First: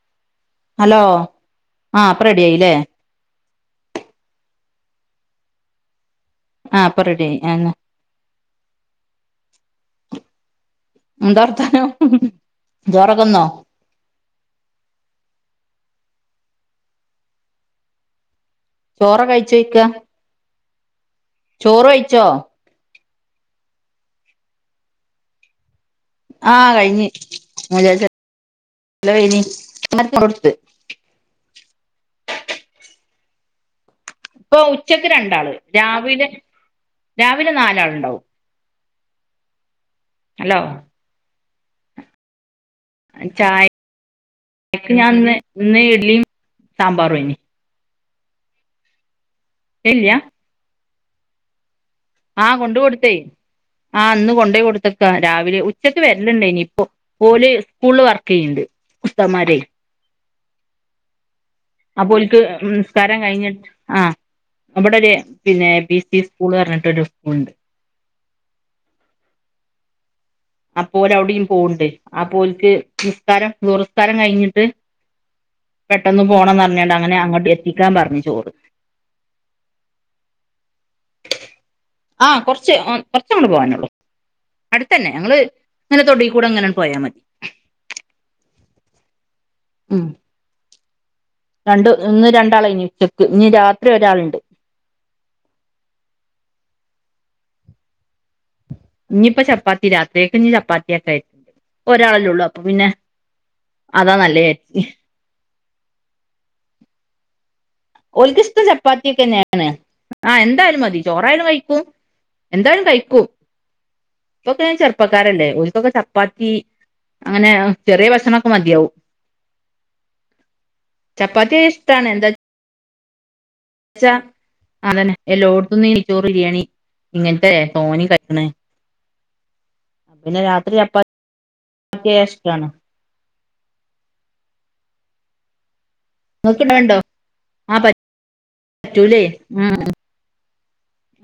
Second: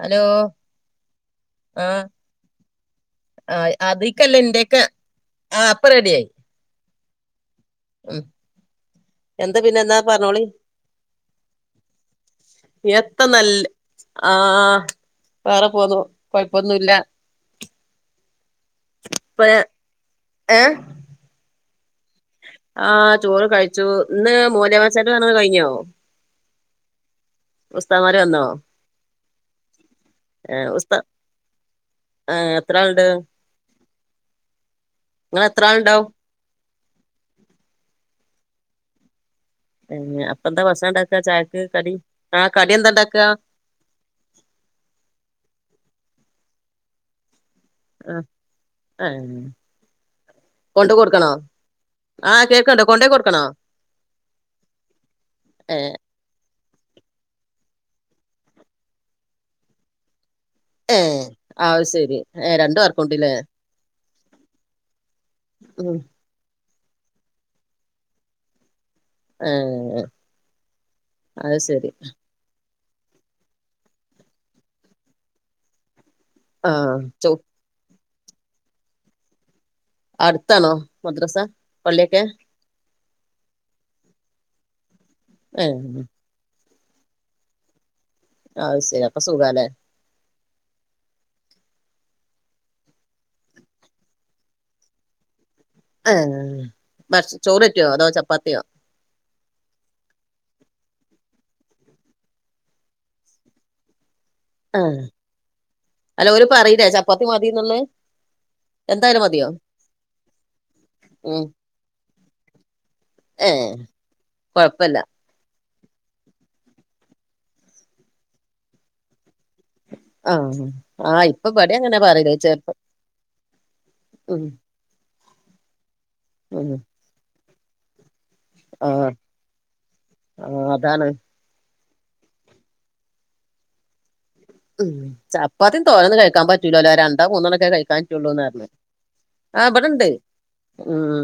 Hello hello ആ അപ്പം ready ആയില്ലേ ആ അതിക്കല്ല എന്റെയൊക്കെ ആ അപ്പ റെഡിയായി ആഹ്പ്പൊ റെഡിയ ആായി ആ ഉം എന്താ പിന്നെ എന്താ പറഞ്ഞോളി എന്താ വർത്താനം ചോറൊക്കെ ത്ത തിന്നോ നല്ല ആഹ വേറെ പോന്നു കൊഴപ്പൊന്നുമല്ല. ചോറൊ ഇപ്പ കഴിച്ചോക്ക ഏഹ് ഈചോറ് കഴിച്ചോ? ആ ചോറ് കഴിച്ചു ഇന്ന് മൂലവശട്ട കു കഴിഞ്ഞോ? ആഹ കഴിഞ്ഞ്ചച്ച ഉസ്താമാര് വന്നോ ഇനി മര കൊടുത്ത് [unintelligible] ആ എത്ര ആളുണ്ട്? ഇപ്പൊ ഉച്ചക്ക് നിങ്ങള് രണ്ടാള് എത്ര ആളുണ്ടാവും രാവിലെ രാവിലെ നാലാൾ ഉണ്ടാവും അപ്പ ഹലോ എന്താ ഭക്ഷണം ഉണ്ടാക്കാ ചായക്ക് കടി ആ കടി എന്താ ഉണ്ടാക്കുക ചായക്ക് ഞാൻ ഇന്ന് ഇന്ന് ഇഡ്ലിയും സാമ്പാറും ആയിന് ആഹ് ആഹ് ഇല്ല്യ കൊണ്ടെ കൊടുക്കണോ ആഹ് കൊണ്ട് കേൾക്കണ്ട് കൊണ്ടോയി കൊടുത്തേ കൊടുക്കണോ ആ ഇന്ന് കൊണ്ട് പോയി കൊടുത്തേക്കാ രാവിലെ ഏഹ് ഉച്ചക്ക് വര ലില്ല ഇനിയിപ്പോ ഓല് സ്കൂളില് വർക്ക് ചെയ്യണ്ട് ഉസ്തൻന്മാരെ ഏ അപ്പോ ഓൽക്ക് നിസ്കാരം കഴിഞ്ഞിട്ട് ആഹ് ഇവിടൊരു പിന്നെ ഉം പി സി സ്കൂള് പറഞ്ഞിട്ടൊരു സ്കൂളുണ്ട് ആഹ് അപ്പോ ഓല് അവിടെയും പോണ്ട് അപ്പോ ഓൽക്ക് നിസ്കാരം [unintelligible] നിസ്കാരം കഴിഞ്ഞിട്ട് പെട്ടന്ന് പോണംന്ന് ആഹ പറഞ്ഞണ്ട് അങ്ങനെ ച അങ്ങോട്ട് എത്തിക്കാൻ പറഞ്ഞു ചോറ് അടുത്താണോ മദ്രസ പളളിയൊക്ക ച്ച് കുറച്ചങ്ങട്ട് പോവാനൊള്ളു അടുത്തന്നെ ഞങ്ങള് ഏ ഞങ്ങടെ തൊടി കൂടങ്ങനെ പോയാൽ മതി ആഹ് അത് ശരി അപ്പൊ സുഖാല്ലേ ഉം രണ്ട് ഇന്ന് രണ്ടാളായിനി ഉച്ചക്ക് ഇനി രാത്രി ഒരാളുണ്ട് ആഹ് [unintelligible] ചോറ് കെട്ടിയോ അതോ ചപ്പാത്തിയോ ഇനിയിപ്പൊ ചപ്പാത്തി രാത്രിയാക്ക് ഇനി ചപ്പാത്തിയൊക്കെ ആയിട്ടുണ്ട് ഒരാളല്ലേ ഉള്ളു അപ്പൊ പിന്നെ അതാ നല്ലത് ആഹ് അല്ല ഓര് പറയില്ലേ ചപ്പാത്തി മതിയെന്നൊള്ളത് ഓൽക്കിഷ്ടം ചപ്പാത്തി ഒക്കെ തന്നെയാണ് ആഹ് എന്തായാലും മതി ഉം ചോറായാലും കഴിക്കും എന്തായാലും കഴിക്കും ഏ ഇപ്പൊക്കെ ഓര് കൊഴപ്പല്ല ചെറുപ്പക്കാരല്ലേ ഒരു ഇപ്പൊക്കെ ചപ്പാത്തി അങ്ങനെ ചെറിയ ഭക്ഷണവൊക്കെ മതിയാവും ആഹ് ആഹ് ഇപ്പൊ ചപ്പാത്തി ഇവിടെയും അങ്ങനാ ഇഷ്ടാണ് എന്താ പറയല് ചെ ച്ചാ അതന്നെ എല്ലോടത്തുന്നും ഈ നെയ്ച്ചൊറ് ബിരിയാണി ഉം ഇങ്ങനത്തെ തോന് കഴിക്കണെ ആഹ് പിന്നെ ആഹ് രാത്രി അതാണ് ചപ്പാത്തി ആയ ഇഷ്ടമാണോ ഉം ചപ്പാത്തി തോരന്നന്ന് കഴിക്കാൻ ഇങ്ങക്ക് പറ്റൂലല്ലോ ഇണ്ടാവല്ണ്ടോ രണ്ടോ മൂന്നെണ്ണം ഒക്കെയെ ആഹ് കഴിക്കാൻ പറ്റുള്ളൂന്നാ പറഞ്ഞേ പറ്റൂലേ ആഹ് ഉം ഇബടണ്ട് ഉം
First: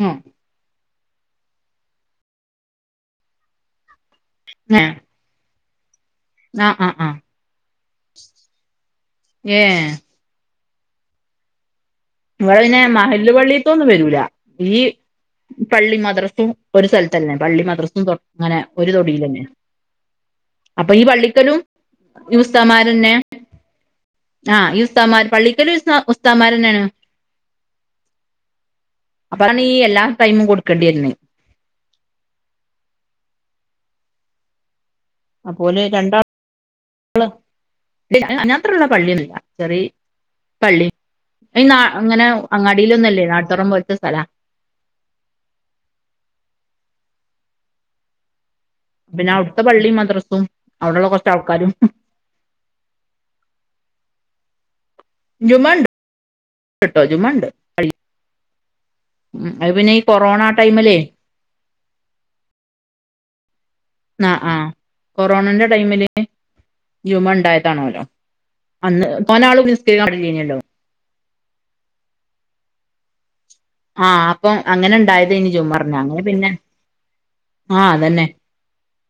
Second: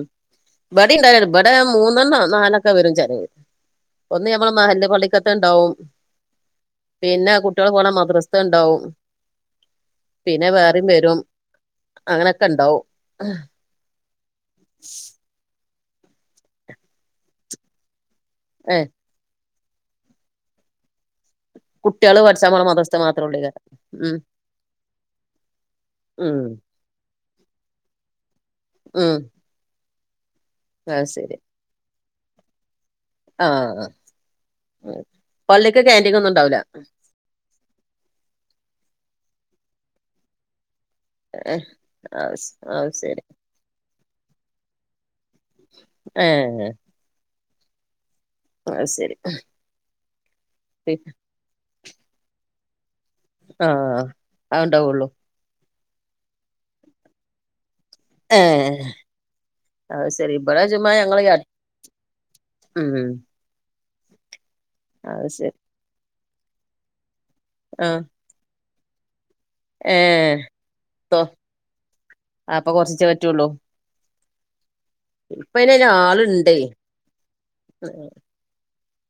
ഇബട ഉണ്ടാരുന്നു ഇബടെ മൂന്നെണ്ണവൊ നാലൊക്കെ വരും ചെലത് ഒന്ന് ഞമ്മൾ മഹൻന്റെ ഏഹ് പള്ളി ക്കകത്ത് ഉണ്ടാവും ആഹ് ആഹ് ആഹ് പിന്നെ കുട്ടികള് പോണ മദ്ര സ ഉണ്ടാവും ഏഹ് പിന്നെ വേറയും വരും അങ്ങനെയൊക്കെ ഇവിടെ പിന്നെ ഉണ്ടാവും മഹല് പള്ളിത്തൊന്നും വരൂല ഈ പള്ളി മദ്രസും ഒരു സ്ഥലത്ത് തന്നെ പള്ളി മദ്രസും തൊ അങ്ങനെ ഏ ഒരു തൊടിൽ തന്നെയാ അപ്പൊ ഈ പള്ളിക്കലും കുട്ടികള് ഈ പഠിച്ചാ നമ്മളുടെ മദ്രസ ഉസ്താമാരെന്നെ മാത്രം ഉള്ളൂ കാരം ആഹ് ഈ ഉസ്താൻമാർ പള്ളിക്കലും ഉ ഉസ്താൻമാര് തന്നെയാണ് ഉം ഇബിട നീ എല്ലാ ടൈമും കൊടു അത് ശരി ആഹ് അപ്പൊ പള്ളിക്ക് ഓല് കാന്റീൻ രണ്ടാ ഒന്നും ഉണ്ടാവൂല [unintelligible] അതിന് മാത്രമുള്ള പള്ളിയൊന്നുമില്ല ചെറി പള്ളി ഏ ന അങ്ങനെ അത് ശ അത് ശരി അങ്ങാടിയിലൊന്നല്ലേ നാട്ടത്തുറം പോലത്തെ സ്ഥലം ഏയ് ശരി പിന്നെ അവിടുത്തെ പള്ളിും മദ്രസും അവിടെള്ള കുറച്ച ആൾക്കാരും ആഹ് അവഔണ്ടാവള്ളു ജുമുമണ്ട് ട്ടോ ജുമുമണ്ട് ഏയ് പിന്നെ ഈ അത് ശരി കൊറോണ ഇപ്പല ജുമാ ടൈമിലേ ഞങ്ങള് ഉം ആഹ് ആഹ് അത് ശരി കൊറോണന്റെ ടൈമില് ജൂമ ആഹ് ഉണ്ടായതാനവിടെ അന്ന് പോനാളും ഏ നിസ്കല്ലോ അപ്പൊ കൊറച്ചിച്ചേ പറ്റുള്ളൂ ആഹ് അപ്പൊ അങ്ങനെ ഉണ്ടായത് ഇനി ഇപ്പ അയിന് ചുമ്മാ പറഞ്ഞ അങ്ങനെ പിന്നെ ആ ആഹ് അതന്നെ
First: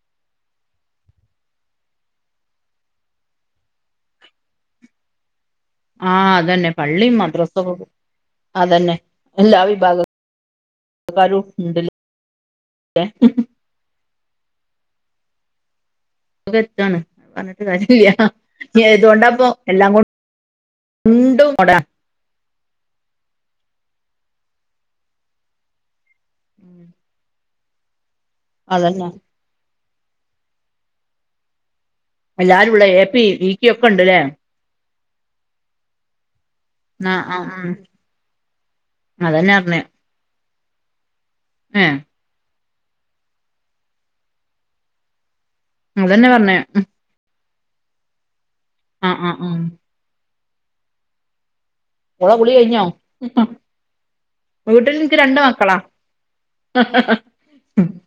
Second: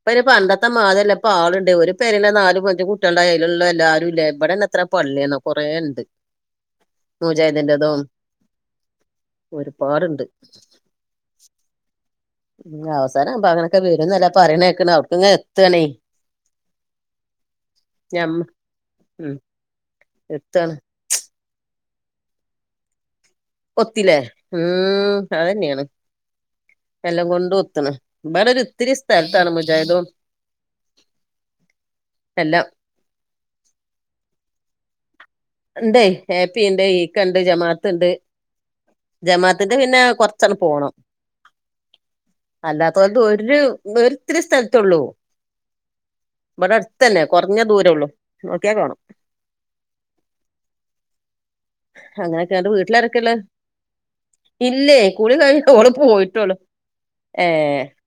ഇപ്പനി പണ്ടത്തെ മാതമല്ല ഇപ്പ ആൾുണ്ട് ഒരു പേരി നാല് മഞ്ചും കുട്ടികളുടെ കയ്യിലുള്ള എല്ലാരും ഇല്ല ഇവിടെന്ന എത്ര പള്ളിയാണോ ആഹ് അതന്നെ പള്ളി മദ്രസ പോകും മുജാഹിദിന്റെതും അതന്നെ എല്ലാ ഒരുപാടുണ്ട് വിഭാഗാരും ഉണ്ടില്ല അവസാനം ആപോൾ അങ്ങനൊക്കെ വരുംന്നല്ല പറയണേക്കണ അവർക്ക് ഇങ്ങ എത്തണേ എത്താണ് പറഞ്ഞിട്ട് കാര്യംില്ല ഉം നഏതുകൊണ്ടാപ്പ എല്ലാംകണ്ട് എത്താണ് ഉണ്ടും കൊട ഒത്തില്ലേ ഉം അത തന്നെയാണ് എല്ലാം കൊണ്ട് ഒത്തണ് ഇവടെ ഒരു ഇത്തിരി അതന്നെ സ്ഥലത്താണ് മുജാദോ ല്ലാരുംള്ള എ പി ഇ കി ഒക്കെ ഉണ്ട്ല്ലേ ഉണ്ട് ഹപ്പി ഉണ്ട് ആ ഈക്ക ആ ഉണ്ട് ഉം ജമാഅത്ത് ഉണ്ട് അതന്നെ ജമാഅത്തിന്റെ പിന്നെ കൊറ ചല പോകണം ആഹ് അല്ലാത്ത കൊണ്ട് ഒരുരിത്തിരി സ്ഥലത്തള്ളൂ അതന്നെ പറഞ്ഞേ തന്നെ കുറഞ്ഞ ദൂരേ ഉള്ളൂ നോക്കിയാൽ കാണാം ഉം ഉം ഉം ഓളെ കുളി അങ്ങനെയൊക്കെ എന്നിട്ട് കഴിഞ്ഞോ വീട്ടിലാരൊക്കെയള്ള വീട്ടിൽ ഇല്ലേ എനിക്ക് കുളി രണ്ട് കഴിഞ്ഞ മക്കളാ ഓളപ്പ് പോയിട്ടോളു ഏ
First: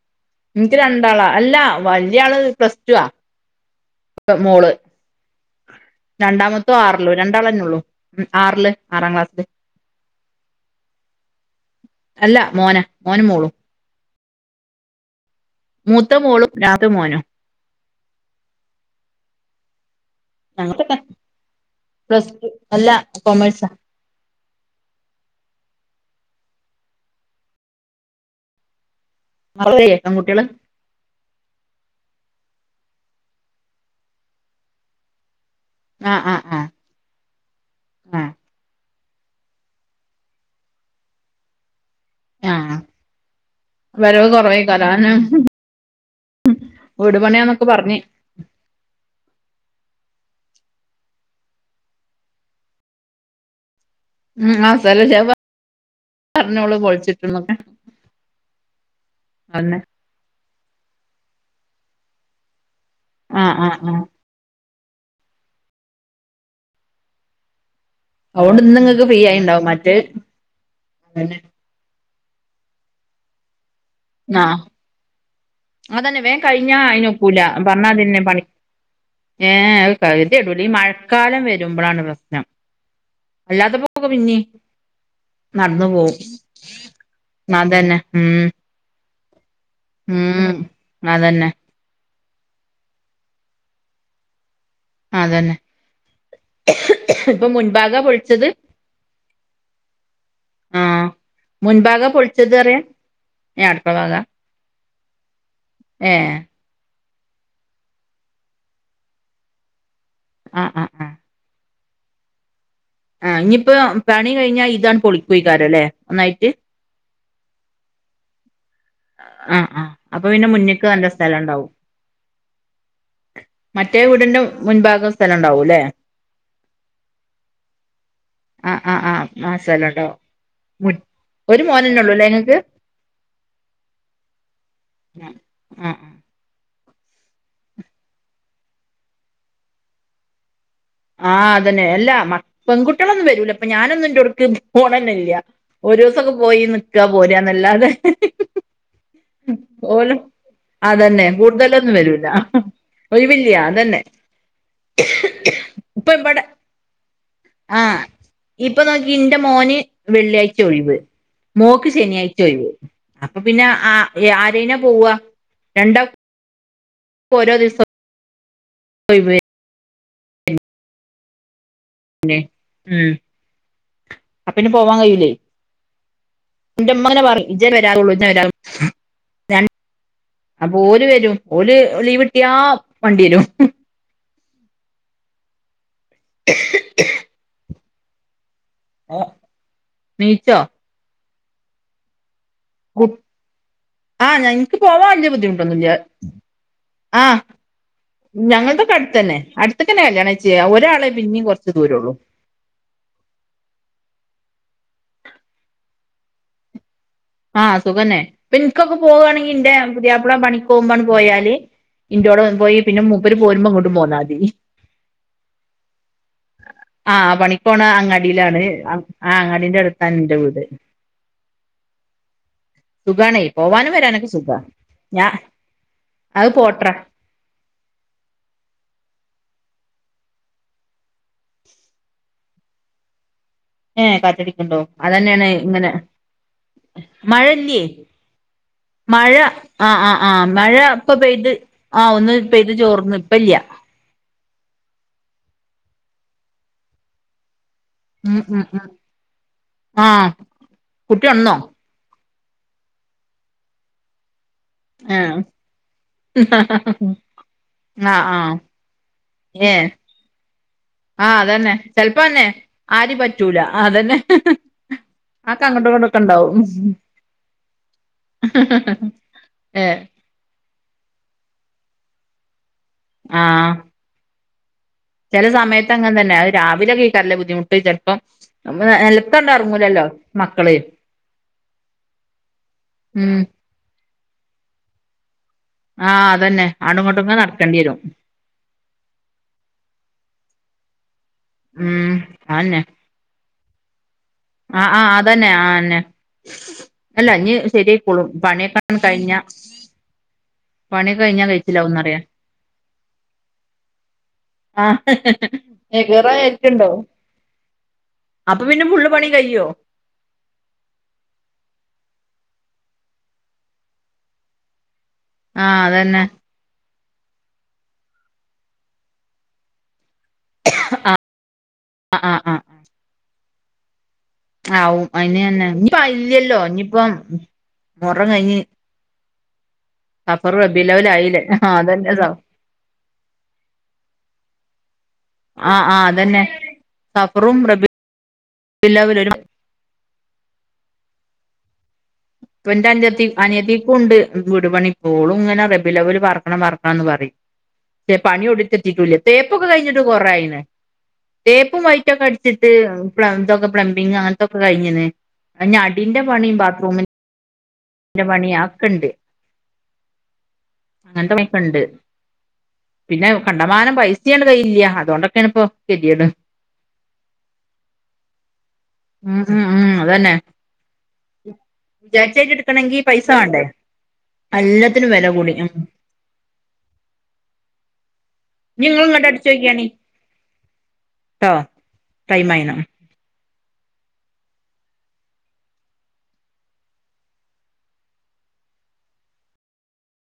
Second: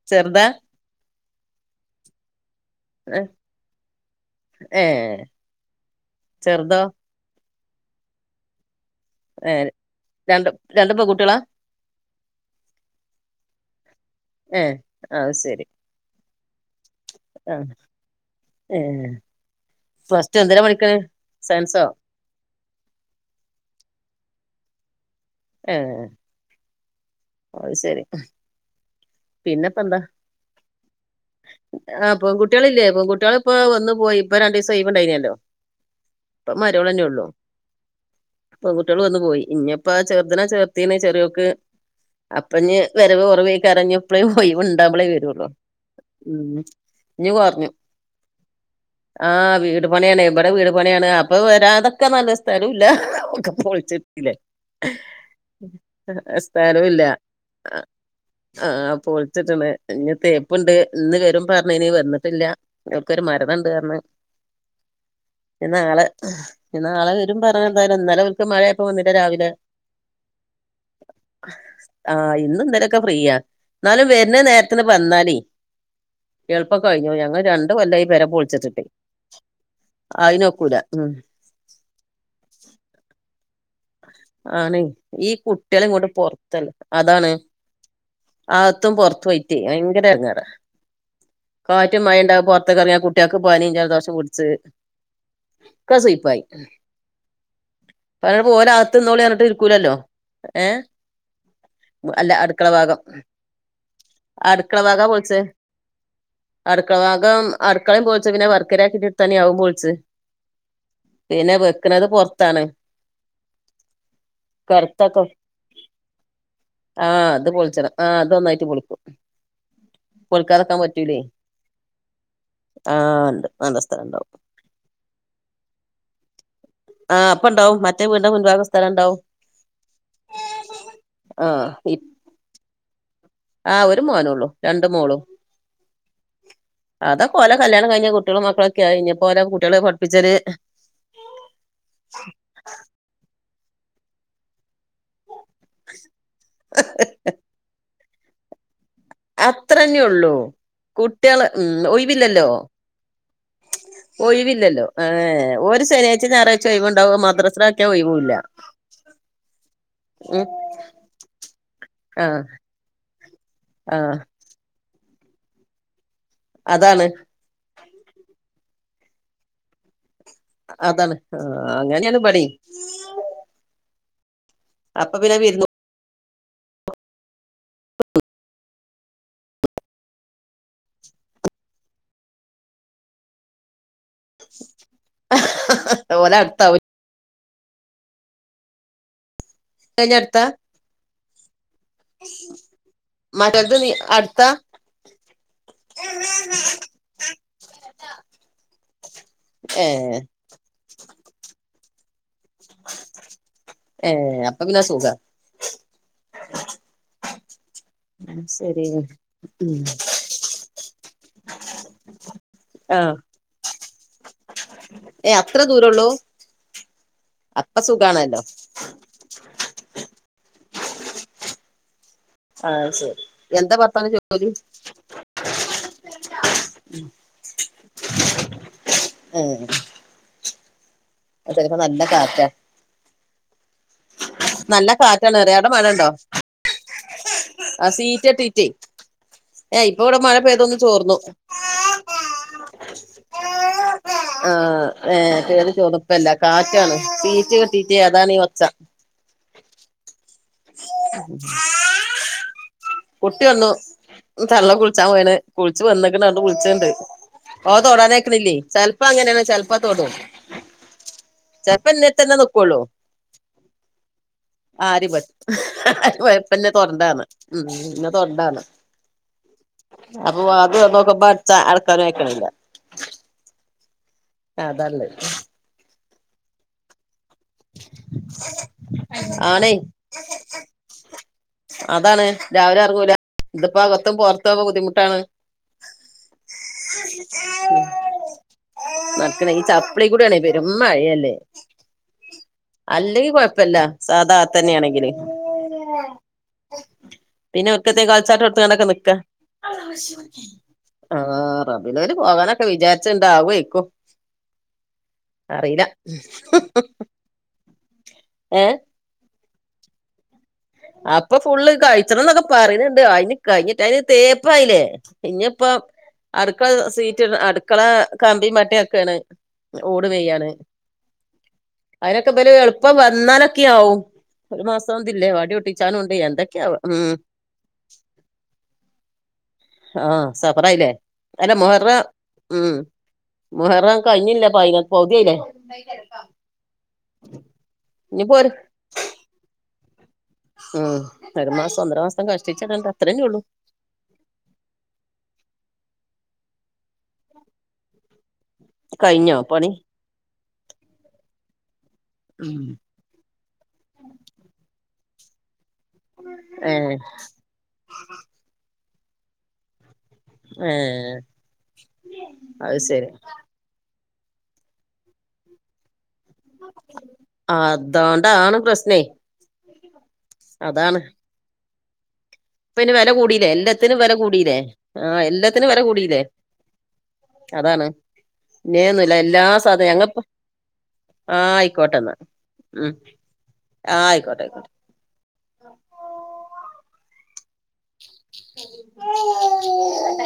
ചെറുതാ എനിക്ക് രണ്ടാളാ അല്ല വലിയ ആള് പ്ലസ് ടു ആ ഉും ഏഹ് രണ്ടാമത്തോ ആറിലോ രണ്ടാളന്നെള്ളൂ ഉ ആറില് ആറാം ക്ലാസ്സില് ഏ രണ്ട് രണ്ട് പെൺകുട്ടികളാ അല്ല മോന മോനും മോളും ഏയ് ആഹ് ശരി മൂത്ത മോളും രാത് മോൻ ആ ഏ പ്ലസ്ടു എന്തിനാ പഠിക്കുന്നത് സയൻസോ പ്ലസ്ടു അല്ല കോമഴസ ആഹ് അത് ശരി പിന്നെപ്പന്താ പെൺകുട്ടികള് ആ പെൺകുട്ടികളില്ലേ പെൺകുട്ടികളി ഇപ്പോ വന്ന്പോയി ഇപ്പോ രണ്ട് ദിവസം ഒഴിവ്ഉണ്ടായിരുന്നല്ലോ ആഹ് ആഹ് ഇപ്പമര്മോൾന്നെ ഉള്ളു ആഹ് ആഹ് പെൺകുട്ടികള് വന്നുപോയി ഇനിപ്പോ ചെറുതിനെ ചേർത്തീനെ ചെറിയോക്ക് അപ്പനി ആഹ് വരവ് കൊറവായിക്കരഞ്ഞു എപ്പളെ ഒയിവ് ഉണ്ടാവുമ്പളേ വരുള്ളു. ഉം വീടുപണിയാന്നൊക്കെ പറഞ്ഞെ. ആ വീടുപണിയാണ് ഇവിടെ വീടുപണിയാണ് അപ്പൊ വരാതിക്കാ നല്ലത് സ്ഥലം ഇല്ല ഒക്കെ പൊളിച്ചിട്ടില്ലേ. ഉം ആ സ്ഥലം ഷെ ഏ എ പറഞ്ഞോള് സ്ഥലവില്ലാ പൊളിച്ചിട്ട്ന്നൊക്കെ ആ പൊളിച്ചിട്ടണ് അതെന്നെ ഇനി തേ പ്പൊണ്ട് ഇന്നുകരും പറഞ്ഞീനി വന്നിട്ടില്ല ഞങ്ങ്ക്കൊരു ആഹ് ആഹ് മരണൊണ്ടറഞ്ഞ് ആഹ് ഇനി നാളെ ആഹ് ഇനി നാളെ വരും പറഞ്ഞ് എന്തായാലും ഇന്നലെ ഓൽക്ക് മഴയായപ്പം വന്നില്ല രാവിലെ. തെ തന്നെ ആ ഇന്നും ഇന്നലൊക്കെ ഫ്രീയാ എന്നാലും ആഹ് വരുന്നനേരത്തിന് വന്നാലി. അതന്നെ വേം കഴിഞ്ഞാ അയിനൊപ്പൂലാ പറഞ്ഞാ കൊല്ലായി അതിന്നെ പെര പണി പൊളിച്ചിട്ടിട്ടേ ഏ ഒരു കവിത ഇടൂല ഈ അതിനൊക്കൂല ഉം മഴക്കാലം വരുമ്പഴാണ് പ്രശ്നം അല്ലാത്തപ്പൊ ആണേയ് ഈ കുട്ടികളേം കൊണ്ട് പോവും പൊറത്താണ് അതാണ്. അതന്നെ ഉം അകത്തും പൊറത്തുവായിറ്റെ ഭയങ്കര എടങ്ങേറാ. ഉം അതന്നെ കാറ്റും മഴയൊണ്ടാകും പൊറത്തേക്കെറങ്ങിയാ കുട്ടികൾക്ക് പനിയും ജലദോഷം പിടിച്ച് ആ അതന്നെ ഒക്കെ സുയിപ്പായി ഇപ്പൊ മുൻഭാഗ പോളി ഓന് അകത്തിരുന്നോളിറഞ്ഞിട്ട് ഇരിക്കൂലല്ലോ ഏ ആഹ് മുൻഭാഗാ അല്ല പൊളിച്ചത് പറയാ അടുക്കളഭാഗം ഏഹ് അടുക്കള ഭാഗാ അടുക്കളഭാഗാ പോളിച്ചെ ഏഹ് അടുക്കളഭാഗം അടുക്കളയും പോളിച്ച് പിന്നെ വർക്കേരിയാക്കിട്ടി തന്നെ അതും പോളിച്ച്. ആ ആ പിന്നെ വെക്കണത് പൊറത്താണ്. ആ ഇനിയിപ്പോ പണികഴിഞ്ഞാ ഇതാണ് കറുത്തൊക്കെ പൊളിക്കോയിക്കാരല്ലേ ഒന്നായിട്ട്. ആ അത് പൊളിച്ചണം ആ അതൊന്നായിട്ട് പൊളിക്കും. ആ ആ അപ്പൊ പിന്നെ പൊളിക്കാതെക്കാൻ മുന്നേക്ക് വേണ്ട പറ്റൂലേ സ്ഥലൊണ്ടാവും. ആ ഒണ്ട് നല്ല മറ്റേ സ്ഥലൊണ്ട്. വീടിന്റെ മുൻബാഗം സ്ഥലൊണ്ടാവൂല്ലേ. ആ അപ്പ ഉണ്ടാവും മറ്റേ വീടിന്റെ മുൻഭാഗം ആ സ്ഥലം ആ ആ ഉണ്ടാവും മാസ്ഥലോണ്ടാവും. മുൻ ആ ഒരു ഇ- മോനന്നെ ഉള്ളൂല്ലേ നിങ്ങക്ക്. ആ ഒരു മോനെ ഒള്ളു രണ്ടുമോളും. ആഹ് ആഹ് അതൊക്കെ ഓല കല്യാണം കഴിഞ്ഞ് കുട്ടികളും മക്കളൊക്കെയായി ഇനിപ്പോ ഓല കുട്ടികളെ പഠിപ്പിച്ചൊര്. ആ അതന്നെ അല്ലാ മ പെൺകുട്ടികളൊന്നും വരൂലാ ഇപ്പം ഞാനൊന്നും എൻറെടവിടേക്ക് പോണന്നെ ഇല്ല ഒരുസൊക്കെ പോയിനിക്ക പോരുകാന്നല്ലാതെ അത്രന്നെയൊള്ളു അതന്നെ കുട്ടികള് ഉം കൂടുതലൊന്നും വരൂല ഒഴിവില്ലല്ലോ. ഒഴിവില്ല അതന്നെ ഒഴിവില്ലല്ലോ ഏ ഓരു ഇപ്പൊ ശെനിയാഴ്ചേം ഇവിടെ ഞായറാഴ്ചേം ഒഴിവൊണ്ടാവും മദ്രസെടെ കാര്യത്തിൽ ആ ഒഴിവു ഇല്ല. ഇപ്പം നോക്ക് ഇന്റെ മോന് വെള്ളിയാഴ്ച ഒഴിവ് മോക്ക് ശനിയാഴ്ച ആഹ് ഒഴിവ്. അപ്പം പിന്നെ ആ ആഹ് എ ആരേനാ പോവാ രണ്ടാ അതാണ്. ഇപ്പം ഓരോദിവസം ഒഴിവ്. അതാണ് ആ അങ്ങനെയാണ് പിന്നെ പണി. ഉം അപ്പം പിന്നെ പോവാൻ അപ്പൊ കയ്യൂലെ പിന്നെ വിരുന്ന് എന്റുമ്മങ്ങനെ പറയും. ജ്ജ് വരാറൊള്ളൂ ജ്ജ് വരാറെ രൺ അപ്പ ഓലുവരും ഓല് ലീവ്കിട്ട്യാ മണ്ട്യേരും ഓലട്ത്താവു ഏഹ് [unintelligible] അട്ത്ത മറ്റോൽത് നീ ആഹ് അടുത്താ ഞങക്ക് പോവാൻ വല്ല്യ ബുദ്ധിമുട്ടൊന്നുല്ല ആഹ് ഞങ്ങക്കെക്കെ അട്ത്തന്നെ അട്ത്ത്ക്കന്നെ ഏഹ് കല്ല്യാണം ചെയ്യ ഒരാളെ പിന്നിം കൊറച്ച് ദൂരൊള്ളു ഏഹ് അപ്പം [unintelligible] സുഖ ആഹ് സുഖന്നെ ഇപ്പ ശരി ഇൻക്കൊക്കെ പോവാണങ്കി ഇന്റെ ഉം പുത്യാപ്പ്ള പണിക്കോവുമ്പാണ് പോയാല് ഇന്റോടെ പോയി പിന്നെ ആഹ് മൂപ്പര് പോരുമ്പോ ഇങ്ങോട്ടു പോന്നാതി ഏഹ് അത്ര ദൂരൊള്ളൂ ആഹ് പണിക്കോണ അങ്ങാടിയിലാണ് ആഹ് അങ്ങാടിന്റെ അടുത്താണ് എന്റെ വീട് ആഹ് ശരി സുഖാണ് എന്താ പോവാനും ഭർത്താവിന് വരാനൊക്കെ സുഖ ജോലി ഞാ അത് പോട്ട്രാ ഏഹ് കൊർച്ചോരപ്പം നല്ല കാറ്റാ ഏഹ് കാറ്റടിക്ക്ണ്ടോ നല്ല കാറ്റാണ് അതന്നെയാണ് പറയ അവിടെ ഇങ്ങനെ മഴെണ്ടോ മഴല്ലേ ആ സീറ്റെട്ടീട്ടെ മഴ ആഹ് ആഹ് ആഹ് മഴ ഇപ്പൊ ചോർന്നു പെയ്ത് ആഹ് ഒന്ന് പെയ്ത് ചോർന്ന് ഇപ്പ ഇല്ല്യ ആഹ് ഏഹ് പെയ്ത് തോർന്ന് ഇപ്പില്ല കാറ്റാണ് സീറ്റ് കെട്ടീട്ടേ അതാണ് ഉം ഈ ഉം ഒച്ച ഉം ആഹ് കുട്ടി ഒൺന്നോ കുട്ടി ഒന്നു തള്ള കുളിച്ചാൻ പോയ്ണ് ഏഹ് കുളിച്ച് വന്ന്ക്ക്ണ് [unintelligible] ഓൻ ആഹ് തൊടാനയ്ക്കണില്ലേ ആഹ് ചെൽപ്പം അങ്ങനെണ് ചെലപ്പ ഏഹ് തൊടും ആഹ് അതന്നെ ചെലപ്പോ എന്നെ തന്നെ ചെലപ്പന്നെ നിക്കുള്ളൂ ആരും പറ്റൂല അഹ് അതന്നെ അതൊക്കെ അങ്ങോട്ടും അത് ഇങ്ങോട്ടൊക്കെ ഉണ്ടാവും കൊഴപ്പില്ല തൊടണ്ടാന്ന് ഉം ഇന്നെ തൊടണ്ടാന്ന് ഏഹ് അപ്പ വാതില് തെർന്നോക്കുമ്പോ അടിച്ച അടക്കാനും അയ്ക്കണില്ല ആഹ് അതാള്ളെ ചെല സമയത്ത് അങ്ങന തന്നെ അത് രാവിലെ കേക്കാറില്ല ബുദ്ധിമുട്ട് ചെൽപ്പം നെലത്തണ്ട് ആണേ എർങ്ങൂല്ലല്ലോ മക്കള് അതാണ് രാവിലെ എർങ്ങൂല ഉം ഇതിപ്പോ അകത്തും പൊറത്തോക്കെ ബുദ്ധിമുട്ടാണ് ആഹ് അതന്നെ ആണുംഇങ്ങട്ടും ഒക്കെ നടക്കണ്ടി വരും നടക്കണേ ഈ ചപ്പ്ളി കൂടിയാണ് പെരും മഴയല്ലേ ഉം അന്നെ അല്ലെങ്കി കൊഴപ്പവില്ല സാധാ ആഹ് തന്നെയാണെങ്കില് ആഹ് അതന്നെ ആന്നെ അല്ല ഇഞ് പിന്നെ ഒക്കത്തെ ശര്യായിക്കോളും കളിച്ചാട്ടം എടുത്തുകൊണ്ടൊക്കെ പണിയൊക്കെങ്ങട് നിക്ക കഴിഞ്ഞ പണിയൊക്കെ കഴിഞ്ഞാ ആഹ് റബ്ബിലവല് കഴിച്ചിലാവുന്നറിയാ പോകാനൊക്കെ വിചാരിച്ചിണ്ട് ആവോയ്ക്കും ആഹ് അറിയില അപ്പ പിന്നെ ഫുള്ള് പണീം കഴിയ്യോ അപ്പ ഫുള്ള് കഴിച്ചണന്നൊക്കെ പറയണെണ്ട് അയിന് കഴിഞ്ഞിട്ട് അയ്ന് തേപ്പായില്ലെ ഇഞ്ഞിപ്പ ആഹ് അതന്നെ അർ ക്ക് സീറ്റിട അടുക്കള കമ്പിം മറ്റേ ഒക്കേണ് ഓട് മെയ്യാണ് ആഹ് അയിനൊക്കെ ആഹ് ഇബല് ആഹ് എളുപ്പം വന്നാലൊക്കെയാവും. ഒരു മാസം ഇതില്ലേ വാടിയൊ ഇഞ്ഞിപ്പ അയ്ല്ല്യല്ലോ ഇഞ്ഞിപ്പം മുഹറം കഴിഞ്ഞ് ആഹ് സഫർ സഫറായില്ലേ. റബിലവലായില്ലേ അല്ല ആഹ് മുഹറം അതന്നെ സ ഉം മുഹറം കഴിഞ്ഞില്ല. പയിനെ പൗതി ആയില്ലേ ആഹ് ആഹ് അതെന്നെ. സഫറും റബി ഇനിപ്പോ ഒരു ഉൽ അവ്വലും ഒരു മാ ഉം, ഒരു മാസം ഒന്നര മാസം കഷ്ടിച്ചിടണ്ട പ്പന്റെ അത്രേന്നെ അഞ്ചത്തി ഉള്ളൂ അനിയത്തിക്കുണ്ട് വീട് പണി ഇപ്പോളും ഇങ്ങനെ റബിൽ അവ്വല് പാർക്കണം പാറർക്കണം ന്ന് പറയും. റ്റെ പണി എവ്ടിം എത്തിട്ടൂല്ല്യ, കഴിഞ്ഞോ തേപ്പൊക്കെ പണി കഴിഞ്ഞിട്ട് കെറേ ആയിണ്. തേപ്പും വൈറ്റൊക്കെ അട്ച്ചിട്ട് അഹ് പ്ലം തൊക്കെ പ്ലംബിംഗ് അങ്ങൻത്തൊക്കെ കഴിഞ്ഞ്ണ്. ഇഞ് അടിന്റെ പണിം ഏഹ് ബാത്റൂമി ന്റെ പണി അഹ് ഒക്കെണ്ട് ഏഹ് അങ്ങൻത്തെ പണിക്കെണ്ട് അത് ശരി പിന്നെ കണ്ടമാനം പൈസിം ആണ്ട് കയ്യിലില്ല്യ അതോണ്ടൊക്കേണ് ഇപ്പൊ കെത്യേട് അതോണ്ടാണ് പ്രശ്നേയ് ഉം ഉം ഉം അതന്നെ വിചാരിച്ചാരിണ്ട് പ്പ അയിന് വെല കൂടില്ലേ, എല്ലത്തിനും വെല കൂടിലേ. എല്ലാത്തിനും ആഹ് വില കൂടി ഉം എല്ലത്തിനും വെല കൂടില്ലേ അതാണ് ഇനി ഇന്നെയൊന്നും ഇങ്ങള് ഇല്ല ഇങ്ങട്ട് എല്ലാ അടിച്ചോക്കിയാണി സാധന ഞങ്ങപ്പൊ ട്ടോ ആഹ് അയ്ക്കോട്ടെ ഇന്നാ ടൈം ആയിണ് ഉം ആഹ് അയ്ക്കോട്ടെ അയ്ക്കോട്ടെ [unintelligible]